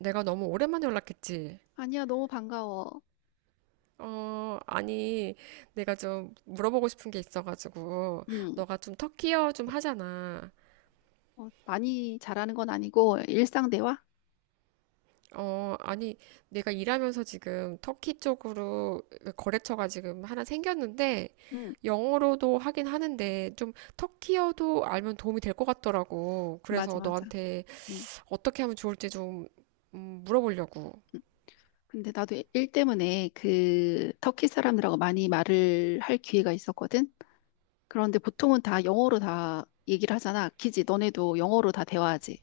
내가 너무 오랜만에 연락했지. 아니야, 너무 반가워. 아니, 내가 좀 물어보고 싶은 게 있어가지고, 응, 너가 좀 터키어 좀 하잖아. 많이 잘하는 건 아니고, 일상 대화? 아니, 내가 일하면서 지금 터키 쪽으로 거래처가 지금 하나 생겼는데, 응, 영어로도 하긴 하는데, 좀 터키어도 알면 도움이 될 것 같더라고. 맞아, 그래서 맞아. 너한테 응. 어떻게 하면 좋을지 좀, 물어보려고. 응. 근데 나도 일 때문에 그 터키 사람들하고 많이 말을 할 기회가 있었거든? 그런데 보통은 다 영어로 다 얘기를 하잖아. 기지, 너네도 영어로 다 대화하지.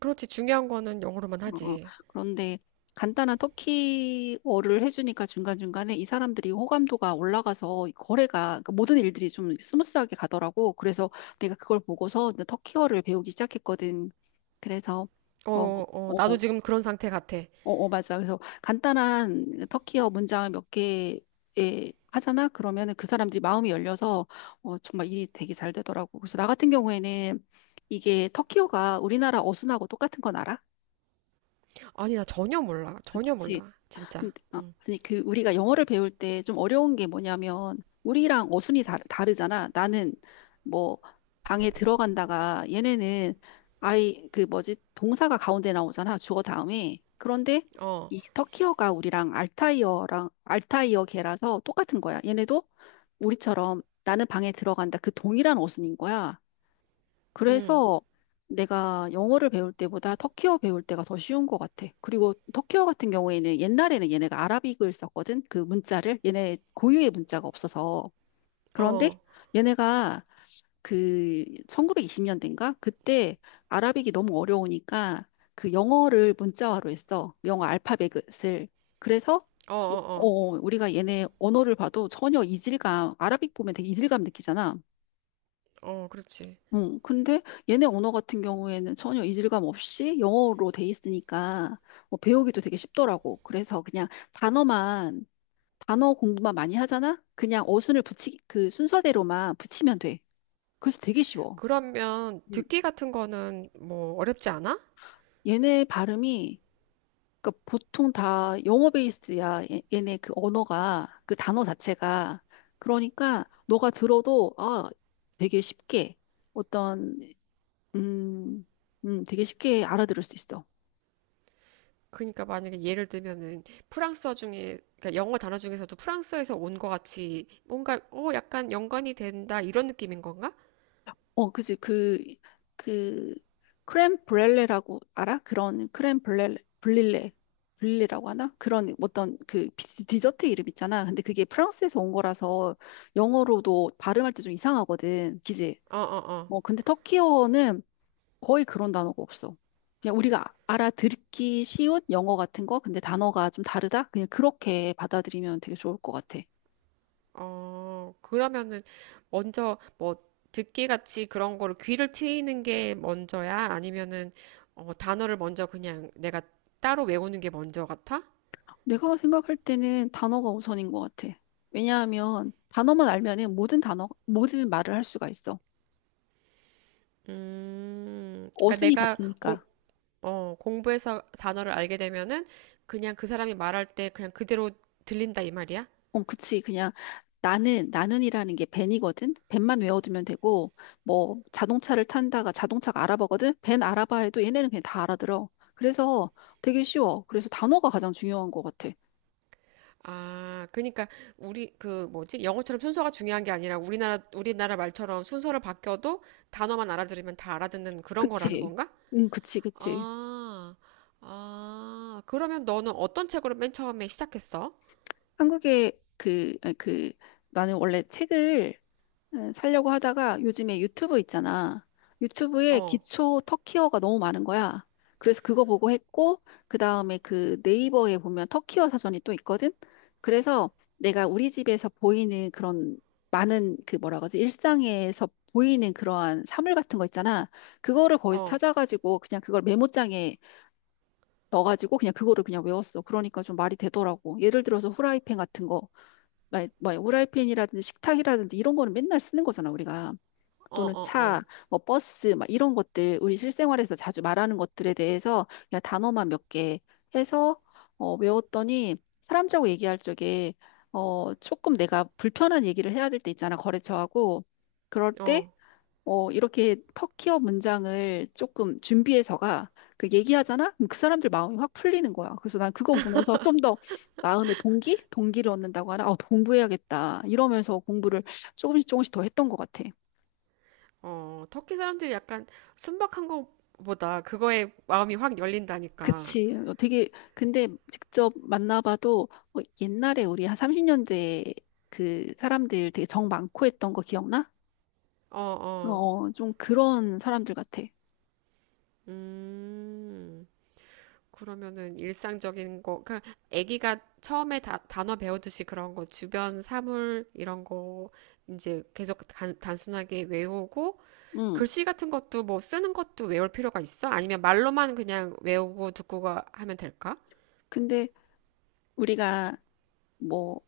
그렇지, 중요한 거는 영어로만 어, 어. 하지. 그런데 간단한 터키어를 해주니까 중간중간에 이 사람들이 호감도가 올라가서 거래가 그 모든 일들이 좀 스무스하게 가더라고. 그래서 내가 그걸 보고서 이제 터키어를 배우기 시작했거든. 그래서 어, 어, 어, 어, 나도 지금 그런 상태 같아. 어, 어, 맞아. 그래서 간단한 터키어 문장 몇 개에 하잖아. 그러면은 그 사람들이 마음이 열려서 정말 일이 되게 잘 되더라고. 그래서 나 같은 경우에는 이게 터키어가 우리나라 어순하고 똑같은 건 알아? 아니, 나 전혀 몰라. 전혀 그치. 몰라. 진짜. 근데- 아, 응. 아니, 우리가 영어를 배울 때 좀 어려운 게 뭐냐면, 우리랑 어순이 다르잖아. 나는, 뭐, 방에 들어간다가, 얘네는, 아이, 그 뭐지, 동사가 가운데 나오잖아. 주어 다음에. 그런데, 어. 이 터키어가 우리랑 알타이어랑, 알타이어계라서 똑같은 거야. 얘네도 우리처럼 나는 방에 들어간다. 그 동일한 어순인 거야. 응. 그래서 내가 영어를 배울 때보다 터키어 배울 때가 더 쉬운 것 같아. 그리고 터키어 같은 경우에는 옛날에는 얘네가 아라빅을 썼거든. 그 문자를. 얘네 고유의 문자가 없어서. 그런데 어. 얘네가 그 1920년대인가? 그때 아라빅이 너무 어려우니까 그 영어를 문자화로 했어. 영어 알파벳을. 그래서 어, 어, 어. 우리가 얘네 언어를 봐도 전혀 이질감, 아라빅 보면 되게 이질감 느끼잖아. 어, 그렇지. 응, 근데 얘네 언어 같은 경우에는 전혀 이질감 없이 영어로 돼 있으니까 뭐 배우기도 되게 쉽더라고. 그래서 그냥 단어만, 단어 공부만 많이 하잖아? 그냥 어순을 그 순서대로만 붙이면 돼. 그래서 되게 쉬워. 그러면 음. 듣기 같은 거는 뭐 어렵지 않아? 얘네 발음이, 그러니까 보통 다 영어 베이스야. 얘네 그 언어가, 그 단어 자체가. 그러니까 너가 들어도, 되게 쉽게 어떤, 음, 되게 쉽게 알아들을 수 있어. 그러니까 만약에 예를 들면은 프랑스어 중에 그러니까 영어 단어 중에서도 프랑스에서 온 거 같이 뭔가 약간 연관이 된다 이런 느낌인 건가? 그지. 그, 크렘 브렐레라고 알아? 그런 크렘 브렐레, 블릴레, 블릴레라고 하나? 그런 어떤 그 디저트 이름 있잖아. 근데 그게 프랑스에서 온 거라서 영어로도 발음할 때 좀 이상하거든. 그지? 어, 어, 어. 뭐, 근데 터키어는 거의 그런 단어가 없어. 그냥 우리가 알아듣기 쉬운 영어 같은 거, 근데 단어가 좀 다르다? 그냥 그렇게 받아들이면 되게 좋을 것 같아. 어, 그러면은 먼저 뭐 듣기 같이 그런 거를 귀를 트이는 게 먼저야? 아니면은 어, 단어를 먼저 그냥 내가 따로 외우는 게 먼저 같아? 내가 생각할 때는 단어가 우선인 것 같아. 왜냐하면 단어만 알면은 모든 단어, 모든 말을 할 수가 있어. 그러니까 어순이 내가 같으니까. 공부해서 단어를 알게 되면은 그냥 그 사람이 말할 때 그냥 그대로 들린다 이 말이야? 그치. 그냥 나는이라는 게 벤이거든. 벤만 외워두면 되고, 뭐 자동차를 탄다가 자동차가 알아보거든. 벤 알아봐 해도 얘네는 그냥 다 알아들어. 그래서 되게 쉬워. 그래서 단어가 가장 중요한 것 같아. 아, 그러니까 우리 그 뭐지? 영어처럼 순서가 중요한 게 아니라 우리나라 말처럼 순서를 바뀌어도 단어만 알아들으면 다 알아듣는 그런 거라는 그치. 건가? 응, 그치, 그치. 아, 아, 그러면 너는 어떤 책으로 맨 처음에 시작했어? 한국의 아니, 나는 원래 책을 살려고 하다가 요즘에 유튜브 있잖아. 유튜브에 어, 기초 터키어가 너무 많은 거야. 그래서 그거 보고 했고, 그 다음에 그 네이버에 보면 터키어 사전이 또 있거든? 그래서 내가 우리 집에서 보이는 그런 많은 그 뭐라 그러지? 일상에서 보이는 그러한 사물 같은 거 있잖아. 그거를 거기서 어, 찾아가지고 그냥 그걸 메모장에 넣어가지고 그냥 그거를 그냥 외웠어. 그러니까 좀 말이 되더라고. 예를 들어서 후라이팬 같은 거, 막 후라이팬이라든지 식탁이라든지 이런 거는 맨날 쓰는 거잖아, 우리가. 어, 또는 차, 어, 뭐 버스 막 이런 것들 우리 실생활에서 자주 말하는 것들에 대해서 그냥 단어만 몇 개 해서 외웠더니 사람들하고 얘기할 적에 조금 내가 불편한 얘기를 해야 될 때 있잖아 거래처하고 그럴 어, 때 어, 이렇게 터키어 문장을 조금 준비해서가 그 얘기하잖아? 그럼 그 사람들 마음이 확 풀리는 거야. 그래서 난 그거 보면서 좀 더 마음의 동기? 동기를 얻는다고 하나? 아, 공부해야겠다. 이러면서 공부를 조금씩 조금씩 더 했던 것 같아. 어. 터키 사람들이 약간 순박한 것보다 그거에 마음이 확 열린다니까. 그치. 근데 직접 만나봐도 옛날에 우리 한 30년대 그 사람들 되게 정 많고 했던 거 기억나? 어, 어, 좀 그런 사람들 같아. 음, 그러면은 일상적인 거, 아기가 처음에 단어 배우듯이 그런 거, 주변 사물, 이런 거, 이제 계속 단순하게 외우고, 응. 글씨 같은 것도 뭐 쓰는 것도 외울 필요가 있어? 아니면 말로만 그냥 외우고 듣고가 하면 될까? 근데 우리가 뭐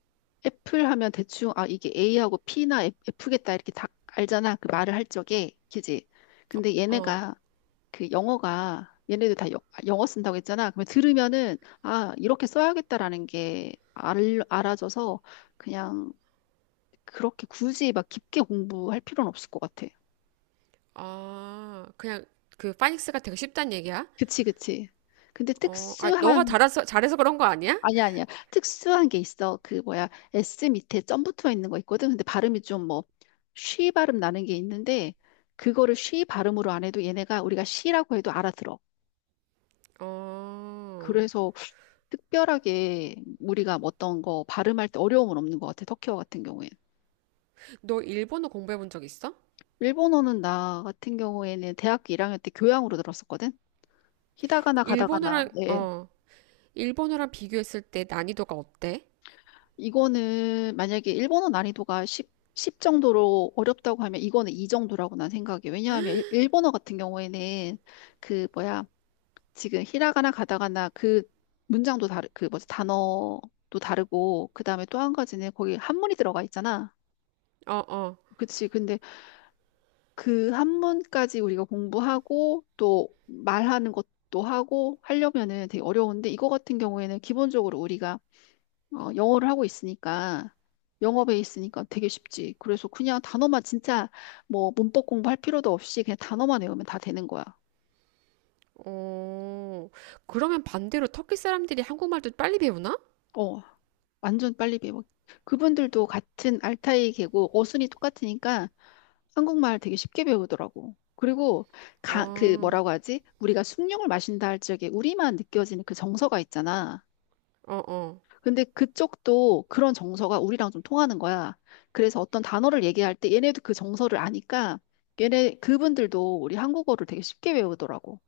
애플 하면 대충 아, 이게 A하고 P나 F겠다 이렇게 다 알잖아. 그 말을 할 적에. 그지? 근데 어, 얘네가 그 영어가 얘네들 다 영어 쓴다고 했잖아. 그러면 들으면은 아, 이렇게 써야겠다라는 게 알아져서 그냥 그렇게 굳이 막 깊게 공부할 필요는 없을 것 같아. 아, 그냥 그 파닉스가 되게 쉽단 얘기야? 그치, 그치. 근데 어, 아, 너가 특수한, 잘해서 그런 거 아니야? 아니야, 아니야. 특수한 게 있어. 그 뭐야, S 밑에 점 붙어 있는 거 있거든. 근데 발음이 좀 뭐, 쉬 발음 나는 게 있는데, 그거를 쉬 발음으로 안 해도 얘네가 우리가 쉬라고 해도 알아들어. 어, 그래서 특별하게 우리가 뭐 어떤 거 발음할 때 어려움은 없는 것 같아. 터키어 같은 경우엔. 너 일본어 공부해 본 적 있어? 일본어는 나 같은 경우에는 대학교 1학년 때 교양으로 들었었거든. 히다가나 가다가나. 일본어랑, 예. 예. 어, 일본어랑 비교했을 때 난이도가 어때? 이거는 만약에 일본어 난이도가 10, 정도로 어렵다고 하면 이거는 이 정도라고 난 생각해. 왜냐하면 일본어 같은 경우에는 그 뭐야 지금 히라가나 가다가나 그 문장도 다르 그 뭐지 단어도 다르고 그다음에 또 한 가지는 거기 한문이 들어가 있잖아. 어, 어, 그치. 근데 그 한문까지 우리가 공부하고 또 말하는 것도 하고 하려면은 되게 어려운데 이거 같은 경우에는 기본적으로 우리가 영어를 하고 있으니까 영어 베이스니까 되게 쉽지. 그래서 그냥 단어만 진짜 뭐 문법 공부할 필요도 없이 그냥 단어만 외우면 다 되는 거야. 어, 그러면 반대로 터키 사람들이 한국말도 빨리 배우나? 어, 완전 빨리 배워. 그분들도 같은 알타이 계고 어순이 똑같으니까 한국말 되게 쉽게 배우더라고. 그리고 그 어, 뭐라고 하지? 우리가 숭늉을 마신다 할 적에 우리만 느껴지는 그 정서가 있잖아. 어, 어. 근데 그쪽도 그런 정서가 우리랑 좀 통하는 거야. 그래서 어떤 단어를 얘기할 때 얘네도 그 정서를 아니까 얘네 그분들도 우리 한국어를 되게 쉽게 외우더라고.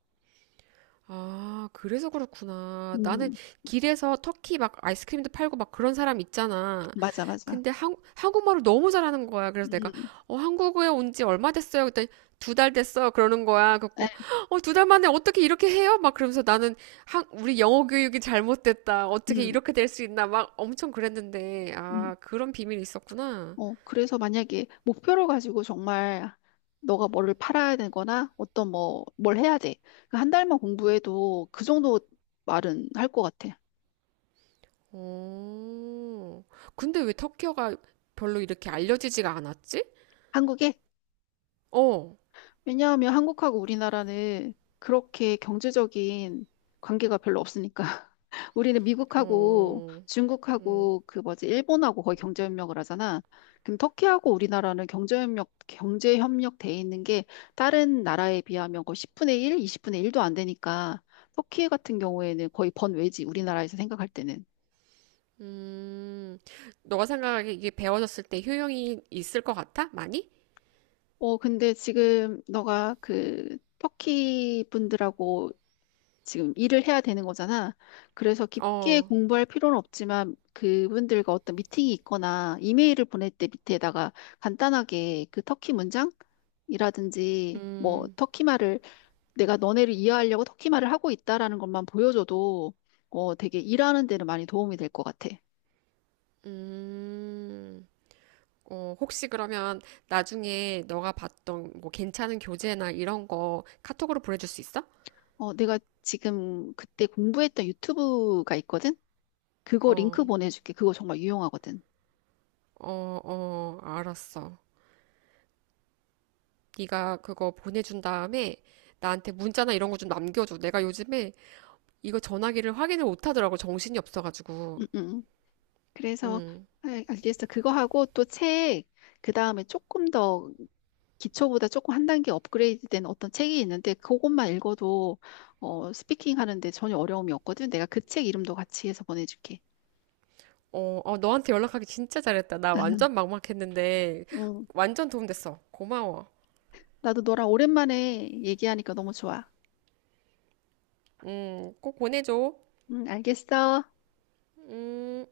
아, 그래서 그렇구나. 나는 음, 길에서 터키 막 아이스크림도 팔고 막 그런 사람 있잖아. 맞아, 맞아. 근데 한국말을 너무 잘하는 거야. 그래서 내가, 음, 한국에 온 지 얼마 됐어요? 그랬더니 두 달 됐어. 그러는 거야. 에, 그래갖고, 두 달 만에 어떻게 이렇게 해요? 막 그러면서 나는 우리 영어 교육이 잘못됐다. 어떻게 음, 이렇게 될 수 있나. 막 엄청 그랬는데, 음. 아, 그런 비밀이 있었구나. 그래서 만약에 목표를 가지고 정말 너가 뭐를 팔아야 되거나 어떤 뭘 해야 돼. 그한 달만 공부해도 그 정도 말은 할 것 같아. 어, 근데 왜 터키어가 별로 이렇게 알려지지가 않았지? 한국에? 어, 왜냐하면 한국하고 우리나라는 그렇게 경제적인 관계가 별로 없으니까. 우리는 미국하고 어. 중국하고 그 뭐지, 일본하고 거의 경제협력을 하잖아. 그럼 터키하고 우리나라는 경제협력 돼 있는 게 다른 나라에 비하면 거의 10분의 1, 20분의 1도 안 되니까 터키 같은 경우에는 거의 번외지, 우리나라에서 생각할 때는. 음, 너가 생각하기에 이게 배워졌을 때 효용이 있을 것 같아? 많이? 근데 지금 너가 그 터키 분들하고 지금 일을 해야 되는 거잖아. 그래서 깊게 어, 공부할 필요는 없지만 그분들과 어떤 미팅이 있거나 이메일을 보낼 때 밑에다가 간단하게 그 터키 문장이라든지 뭐 음, 터키 말을 내가 너네를 이해하려고 터키 말을 하고 있다라는 것만 보여줘도 되게 일하는 데는 많이 도움이 될 것 같아. 음, 어, 혹시 그러면 나중에 너가 봤던 뭐 괜찮은 교재나 이런 거 카톡으로 보내줄 수 있어? 내가 지금 그때 공부했던 유튜브가 있거든? 그거 링크 어, 보내줄게. 그거 정말 유용하거든. 어, 어, 알았어. 네가 그거 보내준 다음에 나한테 문자나 이런 거 좀 남겨줘. 내가 요즘에 이거 전화기를 확인을 못 하더라고. 정신이 없어가지고. 응, 응. 응. 그래서 음. 알겠어. 그거 하고 또 책, 그 다음에 조금 더 기초보다 조금 한 단계 업그레이드된 어떤 책이 있는데 그것만 읽어도 스피킹 하는데 전혀 어려움이 없거든. 내가 그 책 이름도 같이 해서 보내줄게. 어, 어, 너한테 연락하기 진짜 잘했다. 나 완전 막막했는데, 응, 완전 도움됐어. 고마워. 나도 너랑 오랜만에 얘기하니까 너무 좋아. 꼭 보내줘. 응, 알겠어. 음.